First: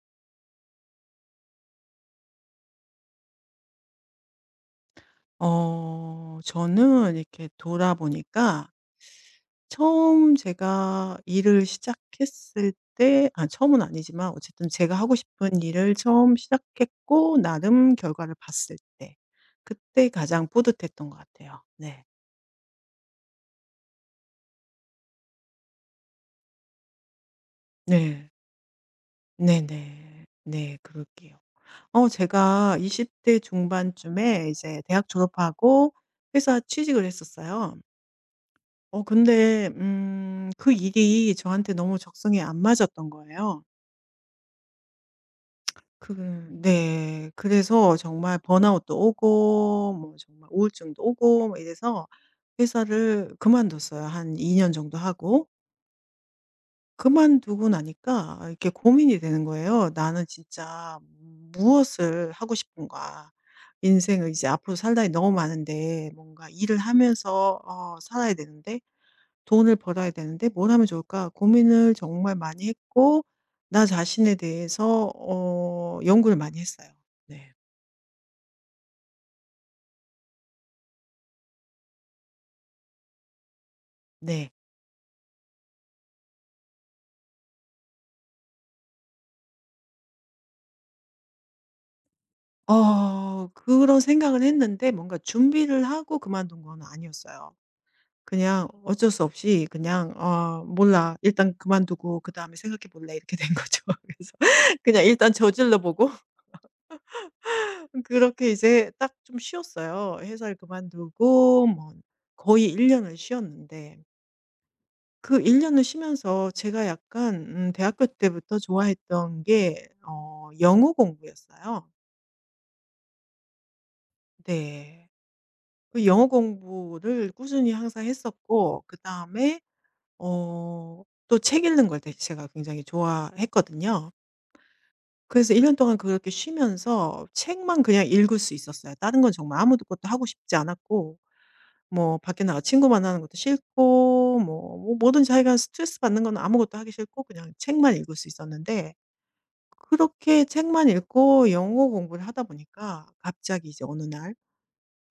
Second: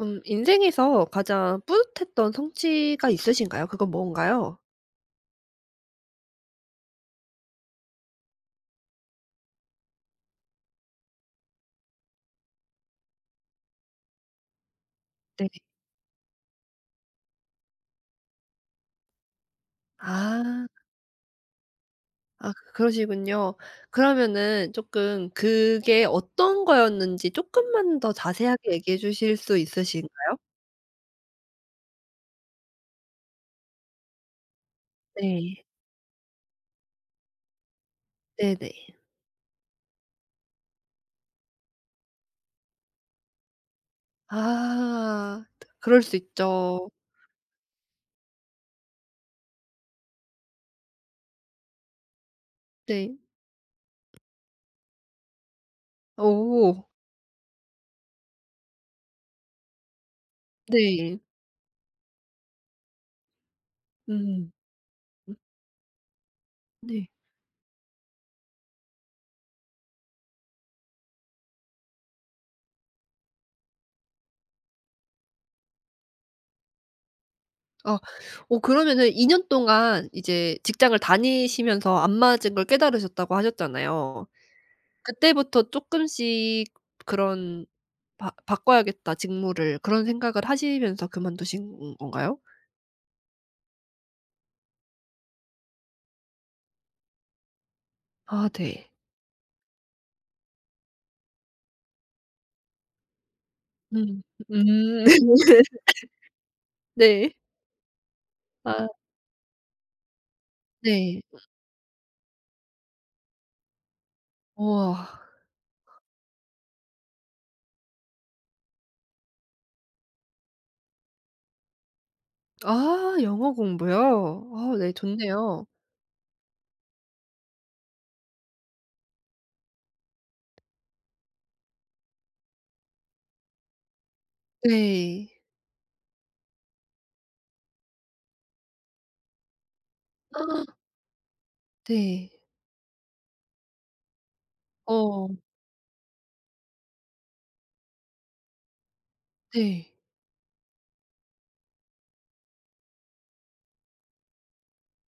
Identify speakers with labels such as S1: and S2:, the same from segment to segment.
S1: 인생에서 가장 뿌듯했던 성취가 있으신가요? 그건 뭔가요?
S2: 저는 이렇게 돌아보니까 처음 제가 일을 시작했을 때 아 처음은 아니지만 어쨌든 제가 하고
S1: 네.
S2: 싶은 일을 처음 시작했고 나름 결과를 봤을 때 그때 가장
S1: 아.
S2: 뿌듯했던 것 같아요. 네.
S1: 아 그, 그러시군요. 그러면은 조금 그게 어떤 거였는지 조금만 더
S2: 네.
S1: 자세하게 얘기해 주실 수
S2: 네네.
S1: 있으신가요?
S2: 네. 그럴게요. 제가 20대 중반쯤에 이제 대학
S1: 네.
S2: 졸업하고 회사 취직을 했었어요.
S1: 네네.
S2: 근데 그 일이 저한테 너무 적성에 안 맞았던 거예요.
S1: 아. 그럴
S2: 그
S1: 수 있죠.
S2: 네. 그래서 정말 번아웃도 오고 뭐 정말 우울증도 오고 뭐 이래서
S1: 네.
S2: 회사를 그만뒀어요. 한 2년 정도 하고.
S1: 오.
S2: 그만두고 나니까 이렇게 고민이 되는 거예요. '나는 진짜
S1: 네.
S2: 무엇을 하고 싶은가. 인생을 이제
S1: 음.
S2: 앞으로 살 날이 너무
S1: 음
S2: 많은데 뭔가 일을
S1: 네.
S2: 하면서 살아야 되는데' 돈을 벌어야 되는데 뭘 하면 좋을까 고민을 정말 많이 했고 나 자신에 대해서 연구를 많이 했어요. 네.
S1: 아 오 그러면은 2년 동안 이제 직장을 다니시면서 안 맞은 걸 깨달으셨다고 하셨잖아요.
S2: 네.
S1: 그때부터 쪼끔씩 그런 '바 바꿔야겠다 직무를.' 그런 생각을 하시면서 그만두신 건가요?
S2: 그런 생각을 했는데 뭔가 준비를 하고 그만둔 건 아니었어요.
S1: 아
S2: 그냥
S1: 네.
S2: 어쩔 수 없이 그냥 '어 몰라. 일단 그만두고 그다음에 생각해 볼래.' 이렇게 된 거죠.
S1: 음.
S2: 그래서 그냥
S1: 음.
S2: 일단 저질러 보고
S1: 네.
S2: 그렇게
S1: 아
S2: 이제 딱 좀 쉬었어요. 회사를
S1: 네.
S2: 그만두고 뭐 거의 1 년을 쉬었는데
S1: 우와.
S2: 그 1 년을 쉬면서 제가 약간 대학교 때부터 좋아했던 게 영어 공부였어요.
S1: 아 영어 공부요? 아 네,
S2: 네.
S1: 좋네요.
S2: 그 영어 공부를 꾸준히 항상 했었고 그다음에 어 또 책 읽는 걸 되게 제가 굉장히 좋아했거든요.
S1: 네.
S2: 그래서 1년 동안 그렇게 쉬면서 책만 그냥 읽을 수 있었어요. 다른 건 정말 아무것도 하고 싶지 않았고 뭐
S1: 네.
S2: 밖에 나가 친구 만나는 것도 싫고 뭐 뭐 뭐든
S1: 어
S2: 자기가 스트레스 받는 건 아무것도 하기 싫고 그냥 책만 읽을 수 있었는데
S1: 네.
S2: 그렇게 책만 읽고 영어 공부를 하다 보니까 갑자기 이제 어느 날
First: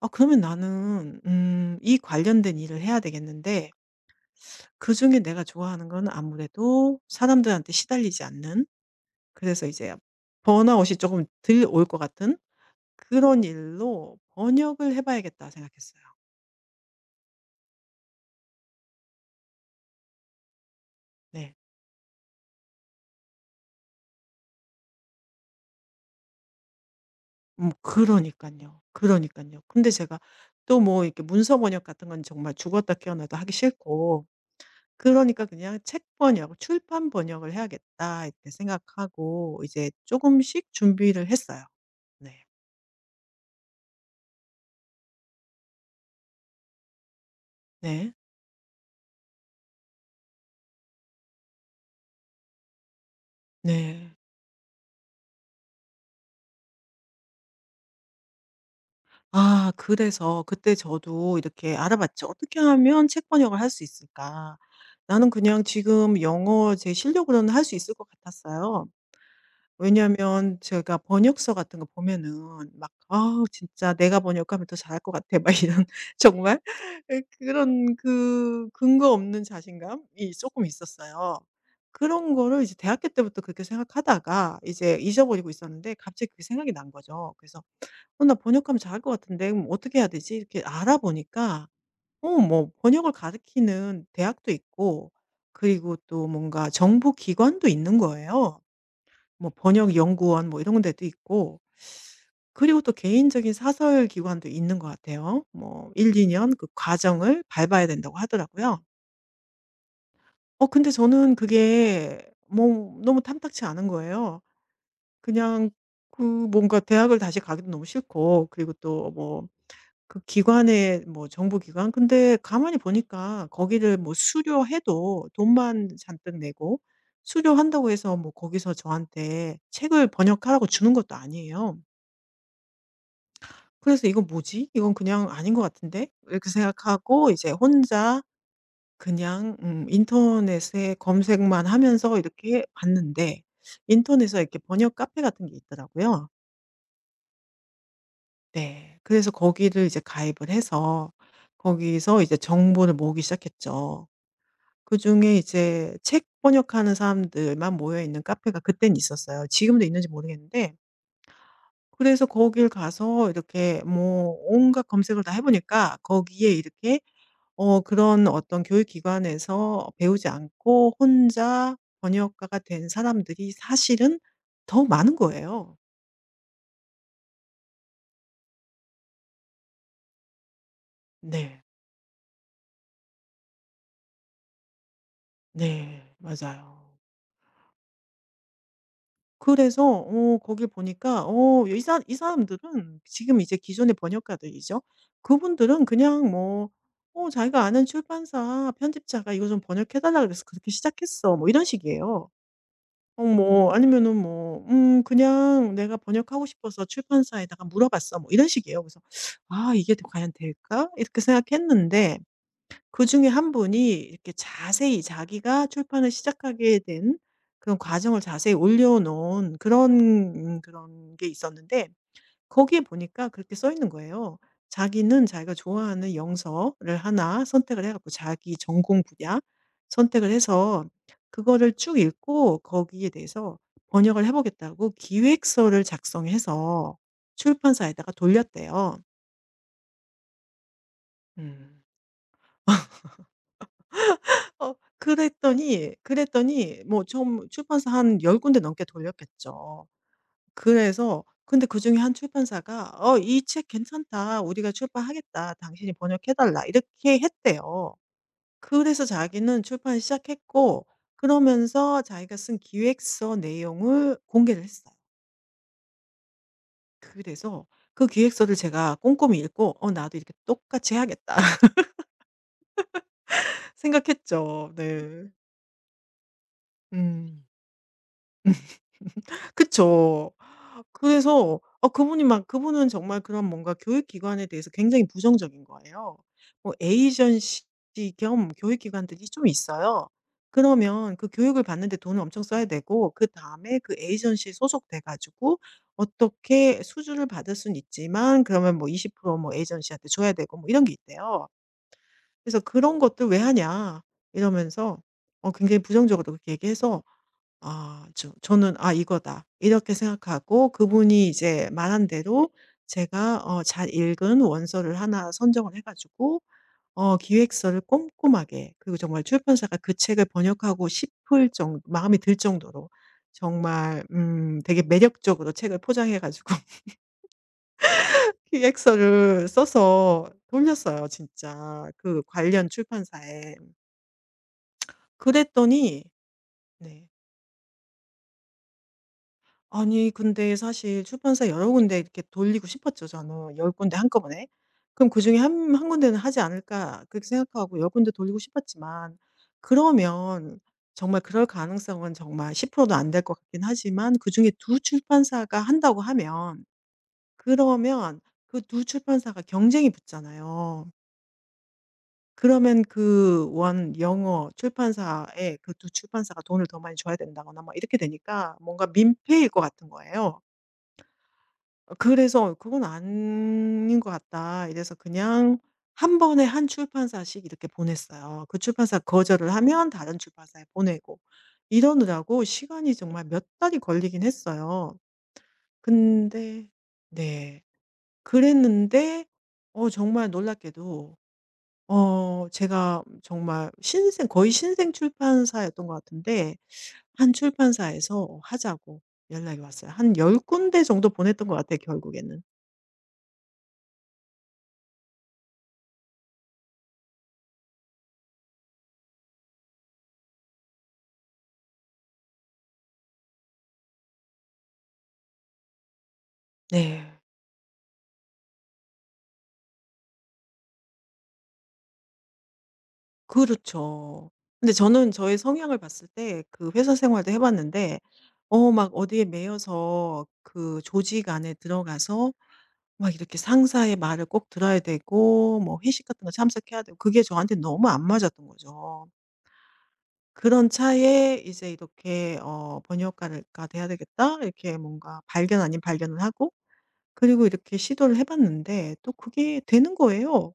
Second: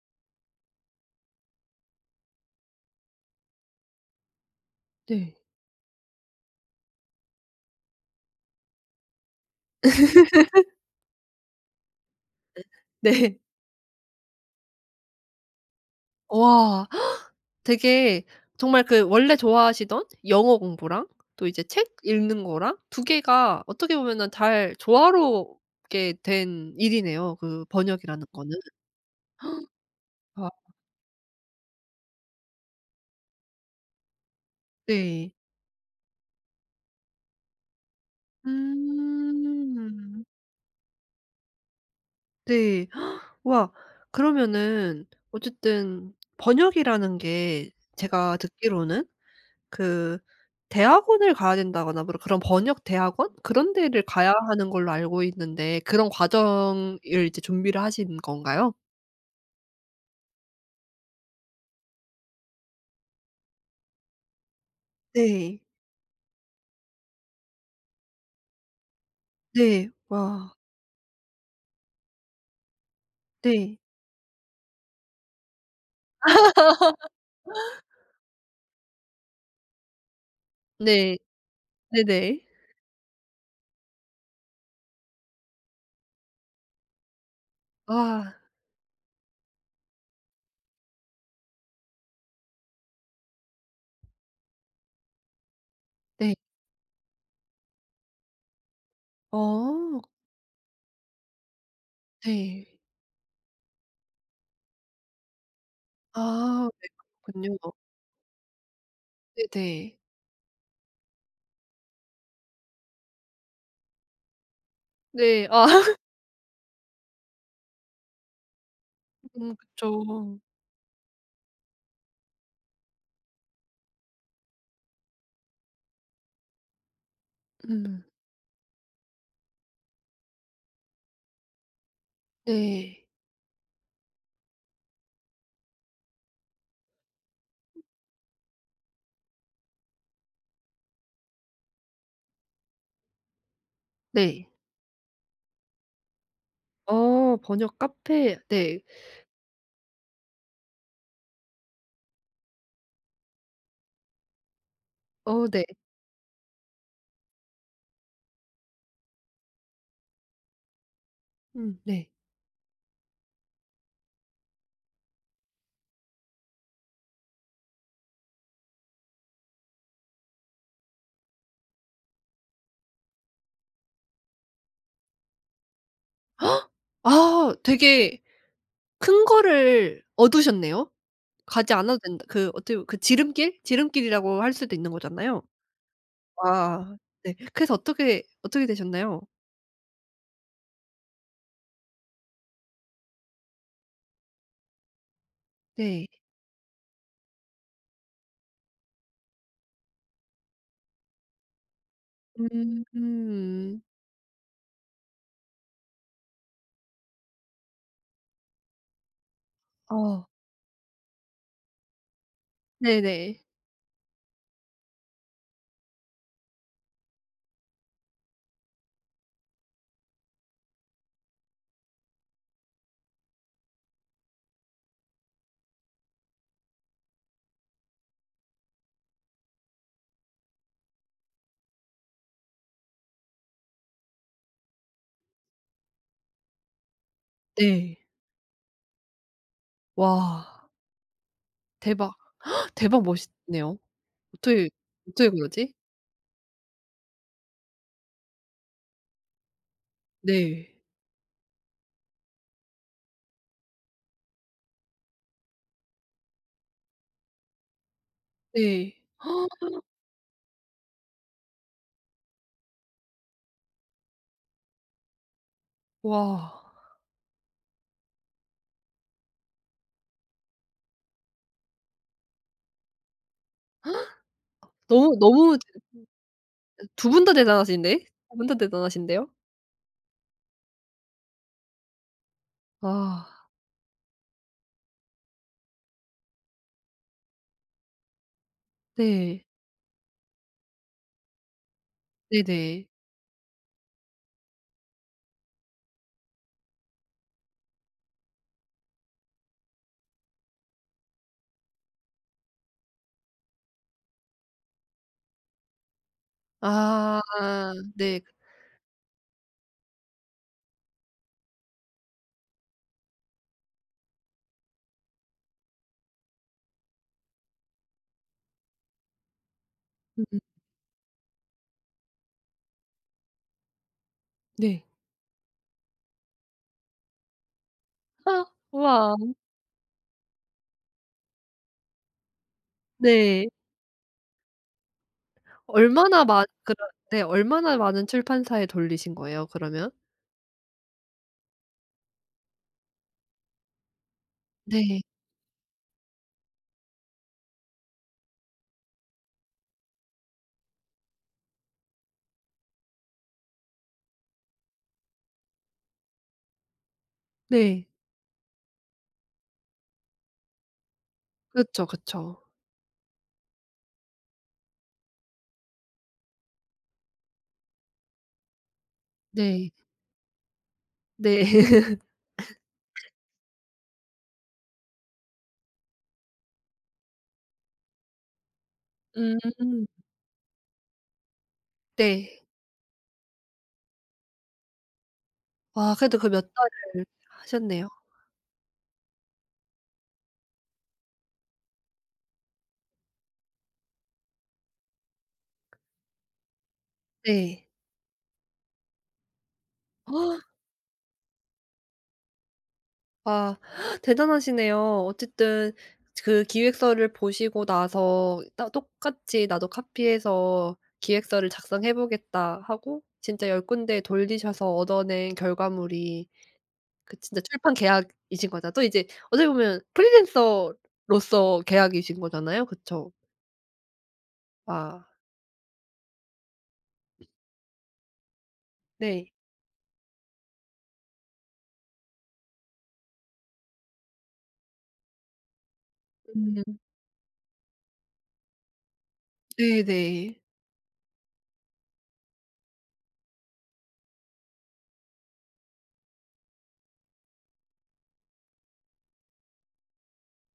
S2: '아 그러면 나는 이 관련된 일을 해야 되겠는데 그중에
S1: 네.
S2: 내가 좋아하는 건 아무래도 사람들한테 시달리지 않는 그래서 이제 번아웃이 조금 덜 올 것 같은
S1: 네. 네.
S2: 그런 일로 번역을 해 봐야겠다.' 생각했어요.
S1: 와. 되게 정말 그 원래 좋아하시던 영어 공부랑 또
S2: 네.
S1: 이제 책 읽는 거랑 두 개가 어떻게 보면은 잘 조화롭게 된 일이네요, 그
S2: 그러
S1: 번역이라는
S2: 니까
S1: 거는.
S2: 요 그러니까요 근데 제가
S1: 아
S2: 또 뭐 이렇게 문서 번역 같은 건 정말 죽었다 깨어나도 하기 싫고
S1: 네.
S2: 그러니까 그냥 '책 번역, 출판 번역을 해야겠다.' 이렇게 생각하고 이제 조
S1: 음.
S2: 금씩 준비를 했어요. 네.
S1: 네. 와 그러면은 어쨌든 번역이라는 게
S2: 네.
S1: 제가 듣기로는 그 대학원을 가야 된다거나 뭐 그런 번역 대학원 그런 데를
S2: 네.
S1: 가야 하는 걸로 알고 있는데 그런 과정을 이제 준비를 하신 건가요?
S2: 아 그래서 그때 저도 이렇게 알아봤죠. '어떻게 하면 책 번역을 할 수 있을까?' 나는
S1: 네.
S2: 그냥 지금 영어 제 실력으로는 할 수 있을 것 같았어요.
S1: 네. 와
S2: 왜냐하면 제가 번역서 같은 거 보면은 막 '아
S1: 네.
S2: 진짜 내가 번역하면 더 잘할 것 같아.' 막 이런 정말 예 그런 그 근거 없는 자신감이 조금
S1: 네.
S2: 있었어요. 그런
S1: 네네.
S2: 거를 이제 대학교 때부터 그렇게 생각하다가 이제 잊어버리고 있었는데 갑자기 그게 생각이 난 거죠. 그래서 '어 나
S1: 아
S2: 번역하면 잘할 것 같은데 그럼 어떻게 해야 되지?' 이렇게 알아보니까 뭐 번역을 가르치는 대학도 있고 그리고 또
S1: 네.
S2: 뭔가 정부 기관도 있는 거예요. 뭐 번역
S1: 어
S2: 연구원 뭐 이런 데도 있고
S1: 네.
S2: 그리고 또 개인적인 사설 기관도 있는 것 같아요. 뭐 1-2년 그
S1: 아 네
S2: 과정을
S1: 그렇군요.
S2: 밟아야 된다고 하더라고요.
S1: 네네.
S2: 근데 저는 그게 뭐 너무 탐탁치 않은 거예요.
S1: 네. 아
S2: 그냥 그 뭔가 대학을 다시 가기도 너무 싫고 그리고 또 뭐 그
S1: 그쵸.
S2: 기관에 뭐 정부 기관 근데 가만히 보니까 거기를 뭐 수료해도 돈만 잔뜩 내고 수료한다고
S1: 음
S2: 해서 뭐 거기서 저한테 책을 번역하라고 주는 것도 아니에요.
S1: 네.
S2: 그래서 '이건 뭐지? 이건 그냥 아닌 것 같은데?' 이렇게 생각하고 이제 혼자 그냥 인터넷에 검색만 하면서 이렇게 봤는데 인터넷에
S1: 네.
S2: 이렇게 번역 카페 같은 게 있더라고요.
S1: 어 번역 카페 네.
S2: 네. 그래서 거기를 이제 가입을 해서 거기서 이제 정보를 모으기 시작했죠. 그중에
S1: 어 네.
S2: 이제 책 번역하는 사람들만 모여 있는 카페가 그땐 있었어요. 지금도 있는지 모르겠는데
S1: 네.
S2: 그래서 거길 가서 이렇게 뭐 온갖 검색을 다 해 보니까 거기에 이렇게 그런 어떤 교육기관에서 배우지 않고 혼자 번역가가 된 사람들이 사실은 더 많은 거예요.
S1: 아 되게 큰 거를 얻으셨네요.
S2: 네.
S1: 가지 않아도 된다 그 어떻게 그 지름길? 지름길이라고 할 수도 있는 거잖아요.
S2: 네.
S1: 아
S2: 맞아요.
S1: 네. 그래서 어떻게 어떻게 되셨나요?
S2: 그래서 거길 보니까 이 사람들은 지금 이제 기존의 번역가들이죠. 그분들은
S1: 네.
S2: 그냥 뭐 "어 자기가 아는 출판사 편집자가 이거 좀 번역해 달라 그래서 그렇게 시작했어." 뭐 이런 식이에요.
S1: 음
S2: 어 뭐
S1: 음.
S2: 아니면은 뭐 그냥 내가 번역하고 싶어서 출판사에다가 물어봤어." 뭐 이런 식이에요. 그래서 '아 이게
S1: 아
S2: 과연 될까?' 이렇게 생각했는데 그중에
S1: 네네.
S2: 한 분이 이렇게 자세히 자기가 출판을 시작하게 된 그런 과정을 자세히 올려 놓은 그런 그런 게 있었는데 거기에 보니까 그렇게 써 있는 거예요. 자기는 자기가 좋아하는 영서를 하나 선택을 해 갖고 자기 전공 분야 선택을 해서 그거를 쭉 읽고 거기에 대해서 번역을 해 보겠다고 기획서를 작성해서
S1: 네.
S2: 출판사에다가 돌렸대요.
S1: 와
S2: 음.
S1: 대박. 대박 멋있네요. 어떻게
S2: 어
S1: 어떻게 그러지?
S2: 그랬더니, 뭐 좀 출판사 한 열 군데 넘게 돌렸겠죠.
S1: 네.
S2: 그래서 근데 그중에 한 출판사가 "어 이 책 괜찮다. 우리가 출판하겠다. 당신이 번역해 달라." 이렇게 했대요.
S1: 네.
S2: 그래서 자기는 출판을 시작했고 그러면서 자기가 쓴 기획서 내용을 공개를 했어요.
S1: 와.
S2: 그래서 그 기획서를 제가 꼼꼼히 읽고 '어 나도 이렇게 똑같이 해야겠다.' 생각했죠.
S1: 너무
S2: 네.
S1: 너무 두 분 다
S2: 음.
S1: 대단하신데? 두 분 다 대단하신데요?
S2: 그쵸. 그래서 그분이 막 그분은 정말
S1: 아
S2: 그런 뭔가 교육 기관에 대해서 굉장히 부정적인 거예요. 뭐 에이전시 겸 교육 기관들이
S1: 네.
S2: 좀 있어요. 그러면 그 교육을 받는데 돈을 엄청 써야
S1: 네네.
S2: 되고 그다음에 그 에이전시에 소속돼 가지고 어떻게 수주를 받을 수는 있지만 그러면 뭐 20%뭐 에이전시한테 줘야 되고 뭐 이런 게 있대요. 그래서 "그런 것들 왜 하냐." 이러면서 굉장히 부정적으로 그렇게 얘기해서
S1: 아
S2: 아
S1: 네.
S2: 저 저는 '아 이거다.' 이렇게 생각하고 그분이 이제 말한 대로 제가 잘 읽은 원서를 하나 선정을 해 가지고 기획서를 꼼꼼하게 그리고 정말 출판사가 그 책을 번역하고 싶을 정 마음이 들 정도로 정말 되게
S1: 네.
S2: 매력적으로 책을 포장해 가지고
S1: 아 우와.
S2: 기획서를 써서 돌렸어요 진짜 그 관련
S1: 네.
S2: 출판사에. 그랬더니
S1: 얼마나 많 그런
S2: 네.
S1: 네 얼마나 많은 출판사에 돌리신 거예요 그러면?
S2: 아니 근데 사실 출판사 여러 군데 이렇게 돌리고 싶었죠 저는 10 군데 한꺼번에.
S1: 네.
S2: 그럼 그중에 한 한 군데는 하지 않을까 그렇게 생각하고 10 군데 돌리고 싶었지만 그러면 정말 그럴 가능성은 정말 10%도 안 될 것 같긴 하지만 그중에 두 출판사가 한다고 하면
S1: 네.
S2: 그러면 그 두 출판사가 경쟁이 붙잖아요.
S1: 그쵸, 그쵸.
S2: 그러면 그 원 영어 출판사에 그 두 출판사가 돈을 더 많이 줘야 된다거나 막 이렇게 되니까 뭔가 민폐일 것
S1: 네.
S2: 같은 거예요.
S1: 네.
S2: 그래서 "그건 아닌 것 같다." 이래서 그냥 한 번에 한 출판사씩 이렇게 보냈어요. 그 출판사
S1: 음.
S2: 거절을 하면 다른 출판사에 보내고
S1: 네.
S2: 이러느라고 시간이 정말 몇 달이 걸리긴 했어요.
S1: 와 그래도 그 몇
S2: 근데
S1: 달을
S2: 네.
S1: 하셨네요.
S2: 그랬는데 정말 놀랍게도 제가 정말 신생 거의 신생 출판사였던 것 같은데 한
S1: 네.
S2: 출판사에서 하자고 연락이 왔어요. 한 열 군데 정도 보냈던 것 같아요 결국에는.
S1: 와 대단하시네요. 어쨌든 그 기획서를 보시고 나서 따 똑같이 '나도 카피해서 기획서를 작성해 보겠다.' 하고 진짜 10군데 돌리셔서 얻어낸 결과물이
S2: 네.
S1: 그 진짜 출판 계약이신 거죠. 또 이제 어떻게 보면 프리랜서로서 계약이신 거잖아요. 그쵸?
S2: 그렇죠. 근데
S1: 아
S2: 저는 저의 성향을 봤을 때 그 회사 생활도 해 봤는데 막 어디에
S1: 네.
S2: 매여서 그 조직 안에 들어가서 막 이렇게 상사의 말을 꼭 들어야 되고 뭐 회식 같은 거
S1: 음
S2: 참석해야 되고 그게 저한테 너무 안 맞았던 거죠.
S1: 네네.
S2: 그런 차에 이제 이렇게 번역가가 돼야 되겠다.' 이렇게 뭔가 발견 아닌 발견을 하고 그리고 이렇게 시도를 해 봤는데 또 그게 되는 거예요.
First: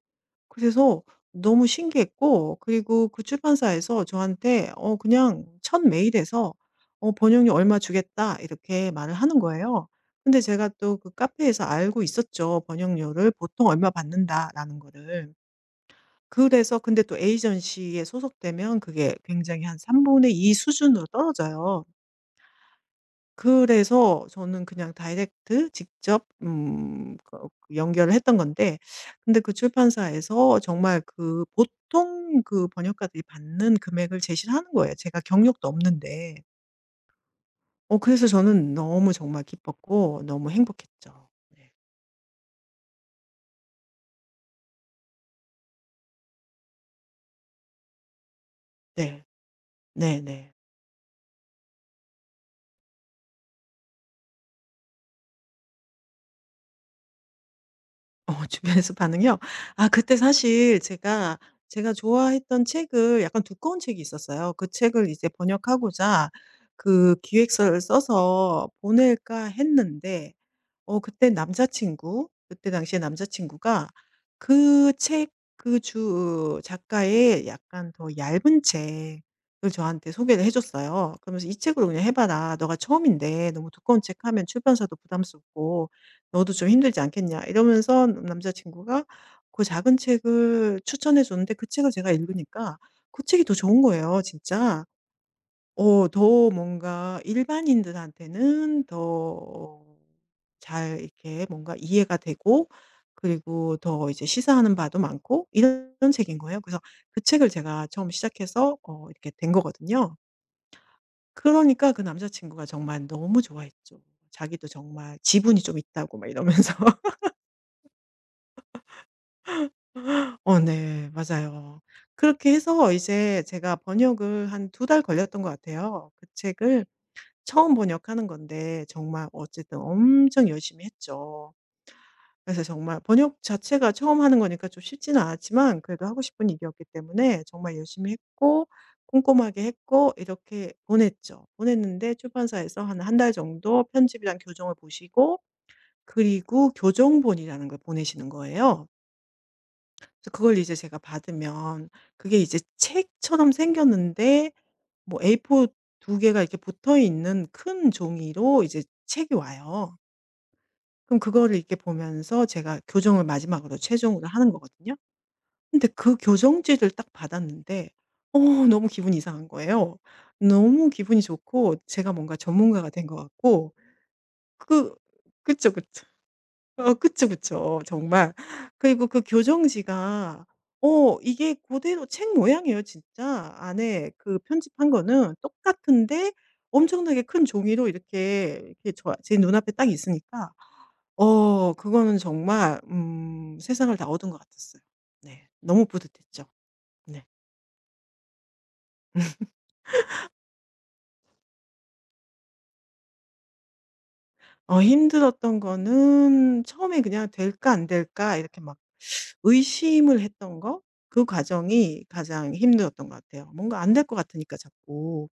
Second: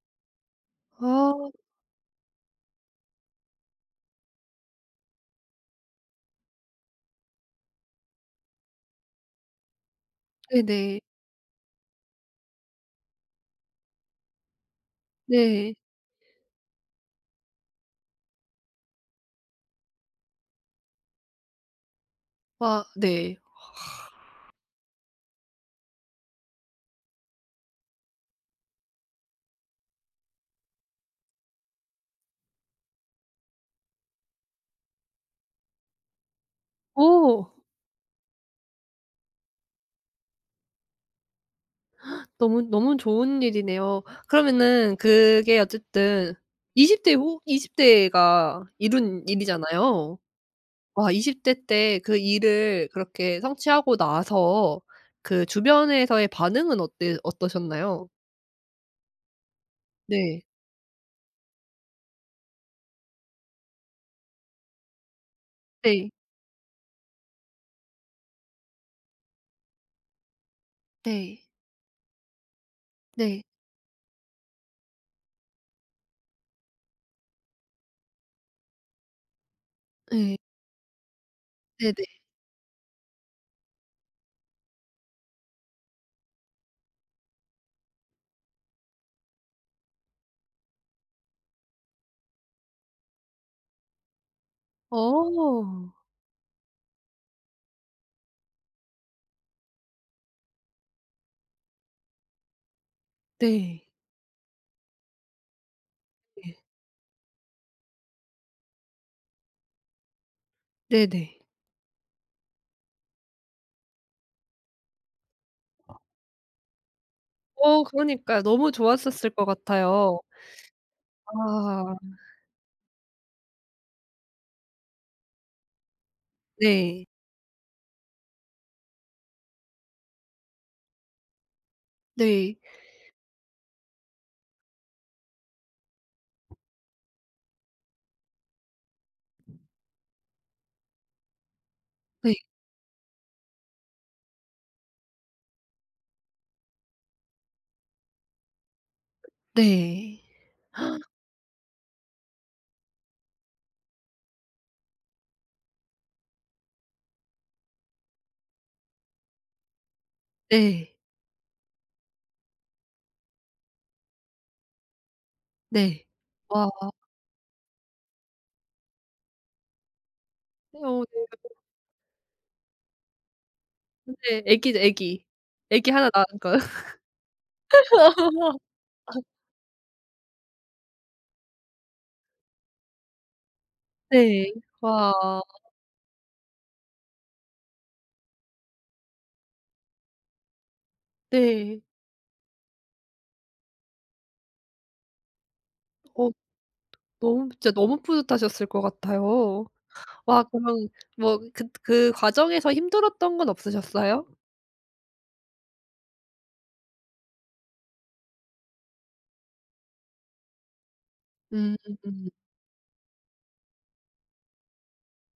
S2: 그래서
S1: 아
S2: 너무 신기했고 그리고 그 출판사에서 저한테 그냥 첫 메일에서 "번역료 얼마 주겠다." 이렇게 말을 하는 거예요. 근데 제가 또
S1: 네네.
S2: 그 카페에서 알고 있었죠. 번역료를 보통 얼마 받는다라는 거를.
S1: 네.
S2: 그래서 근데 또 에이전시에 소속되면 그게 굉장히 한 3 분의 2 수준으로 떨어져요.
S1: 와 네.
S2: 그래서 저는 그냥 다이렉트 직접 거 연결을 했던 건데 근데 그 출판사에서 정말 그 보통 그 번역가들이 받는 금액을 제시를 하는 거예요, 제가 경력도 없는데.
S1: 오.
S2: 그래서 저는 너무 정말 기뻤고 너무 행복했죠. 네.
S1: 너무 너무 좋은 일이네요. 그러면은 그게 어쨌든 20대 후 20 대가
S2: 네.
S1: 이룬 일이잖아요.
S2: 네네.
S1: 와 20대 때 그 일을 그렇게 성취하고 나서 그 주변에서의 반응은 어때 어떠셨나요?
S2: 어 주변에서 반응이요? 아 그때
S1: 네.
S2: 사실 제가 좋아했던 책을 약간 두꺼운 책이 있었어요. 그 책을 이제
S1: 네.
S2: 번역하고자 그 기획서를 써서 보낼까 했는데
S1: 네.
S2: 그때 당시에
S1: 네.
S2: 남자친구가 그 책 그 주 작가의 약간 더 얇은 책을 저한테
S1: 예.
S2: 소개를 해 줬어요. 그러면서 "이 책으로 그냥
S1: 네네.
S2: 해 봐라. 너가 처음인데 너무 두꺼운 책 하면 출판사도 부담스럽고 너도 좀 힘들지 않겠냐." 이러면서 남자친구가 그 작은 책을 추천해 줬는데 그 책을 제가 읽으니까 그 책이 더 좋은 거예요 진짜.
S1: 어.
S2: 더 뭔가 일반인들한테는 더 잘 이렇게 뭔가 이해가 되고 그리고
S1: 네.
S2: 더 이제 시사하는 바도 많고 이런 책인
S1: 예.
S2: 거예요. 그래서 그 책을 제가 처음 시작해서 이렇게 된 거거든요.
S1: 네네.
S2: 그러니까 그 남자 친구가 정말 너무 좋아했죠. 자기도 정말 지분이 좀 있다고 막 이러면서.
S1: 어 그러니까요. 너무 좋았었을 것 같아요.
S2: 어 네. 맞아요.
S1: 아.
S2: 그렇게 해서 이제 제가 번역을 한 두 달 걸렸던 것 같아요. 그 책을
S1: 네.
S2: 처음 번역하는 건데 정말 어쨌든 엄청 열심히 했죠.
S1: 네.
S2: 그래서 정말 번역 자체가 처음 하는 거니까 좀 쉽지는 않았지만 그래도 하고 싶은 일이었기 때문에 정말 열심히 했고 꼼꼼하게 했고 이렇게 보냈죠. 보냈는데
S1: 네.
S2: 출판사에서 한 한 달 정도 편집이랑 교정을 보시고 그리고 교정본이라는 걸 보내시는 거예요.
S1: 네.
S2: 그래서 그걸 이제 제가 받으면 그게 이제 책처럼 생겼는데 뭐 A4 두 개가 이렇게 붙어 있는 큰 종이로 이제 책이 와요.
S1: 네.
S2: 그럼 그거를 이렇게 보면서 제가 교정을 마지막으로 최종으로 하는 거거든요. 근데
S1: 네.
S2: 그
S1: 와.
S2: 교정지를 딱 받았는데 어 너무 기분이 이상한 거예요. 너무
S1: 어
S2: 기분이
S1: 네.
S2: 좋고 제가 뭔가 전문가가 된 것 같고
S1: 근데 애기죠,
S2: 그
S1: 애기.
S2: 그쵸,
S1: 애기
S2: 그쵸.
S1: 하나 낳은 거.
S2: 어 그쵸, 그쵸. 정말. 그리고 그 교정지가 이게 고대로 책 모양이에요 진짜. 안에 그
S1: 네.
S2: 편집한
S1: 와.
S2: 거는 똑같은데 엄청나게 큰 종이로 이렇게 이렇게 제 눈앞에 딱 있으니까
S1: 네.
S2: 그거는 정말 세상을 다 얻은 것 같았어요. 네. 너무
S1: 어
S2: 뿌듯했죠. 네.
S1: 너무 진짜 너무 뿌듯하셨을 것 같아요. 와 그러면 뭐 그 과정에서 힘들었던 건 없으셨어요?
S2: 힘들었던 거는 처음에 그냥 '될까 안 될까?' 이렇게 막 의심을 했던 거 그
S1: 음.
S2: 과정이 가장 힘들었던 것 같아요. 뭔가 안 될 것 같으니까 자꾸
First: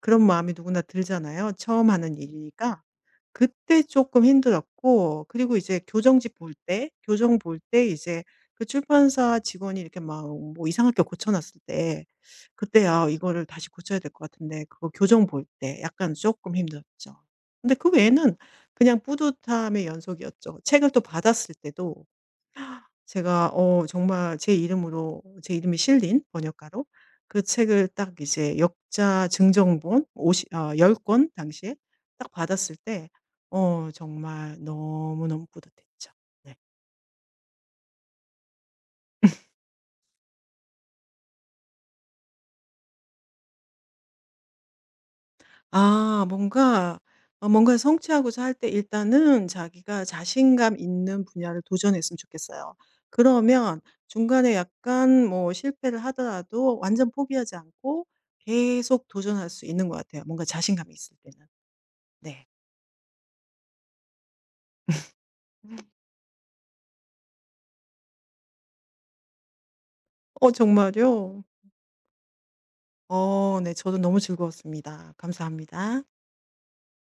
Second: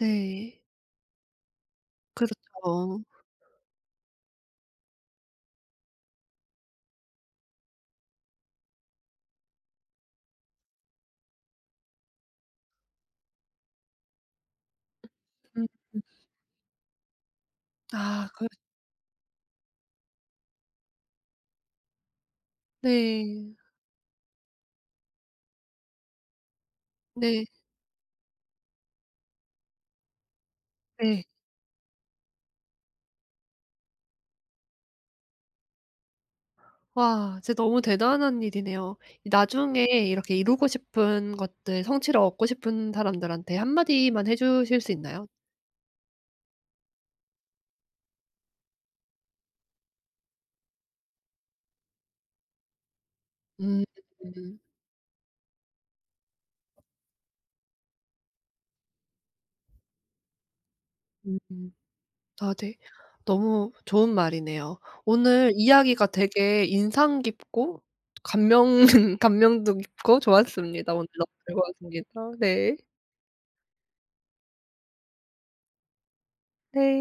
S2: 그런 마음이 누구나 들잖아요. 처음 하는 일이니까.
S1: 그렇죠.
S2: 그때 조금 힘들었고 그리고 이제 교정 볼 때 이제 그 출판사 직원이 이렇게 막 뭐 이상하게 고쳐 놨을 때 그때 '아 이거를 다시 고쳐야 될 것 같은데.' 그거 교정 볼
S1: 음.
S2: 때 약간 조금 힘들었죠. 근데 그
S1: 아
S2: 외에는
S1: 그
S2: 그냥 뿌듯함의 연속이었죠. 책을 또 받았을 때도 제가
S1: 네.
S2: 정말 제 이름이 실린 번역가로 그
S1: 네.
S2: 책을 딱 이제 역자 증정본 50 아 10
S1: 네.
S2: 권 당시에 딱 받았을 때 정말 너무너무 뿌듯했죠. 네.
S1: 와 진짜 너무 대단한 일이네요. 이 나중에 이렇게 이루고 싶은 것들 성취를 얻고 싶은 사람들한테 한마디만 해 주실 수 있나요?
S2: 아 뭔가 뭔가 성취하고자 할 때 일단은 자기가 자신감 있는 분야를 도전했으면 좋겠어요. 그러면
S1: 음.
S2: 중간에 약간 뭐 실패를 하더라도 완전 포기하지 않고 계속 도전할 수 있는 것 같아요, 뭔가 자신감이 있을 때는.
S1: 음.
S2: 네.
S1: 아 네. 너무 좋은 말이네요. 오늘 이야기가 되게 인상 깊고 감명 감명도 깊고 좋았습니다. 오늘 너무
S2: 정말요?
S1: 즐거웠습니다. 네.
S2: 어 네. 저도 너무 즐거웠습니다. 감사합니다.
S1: 네.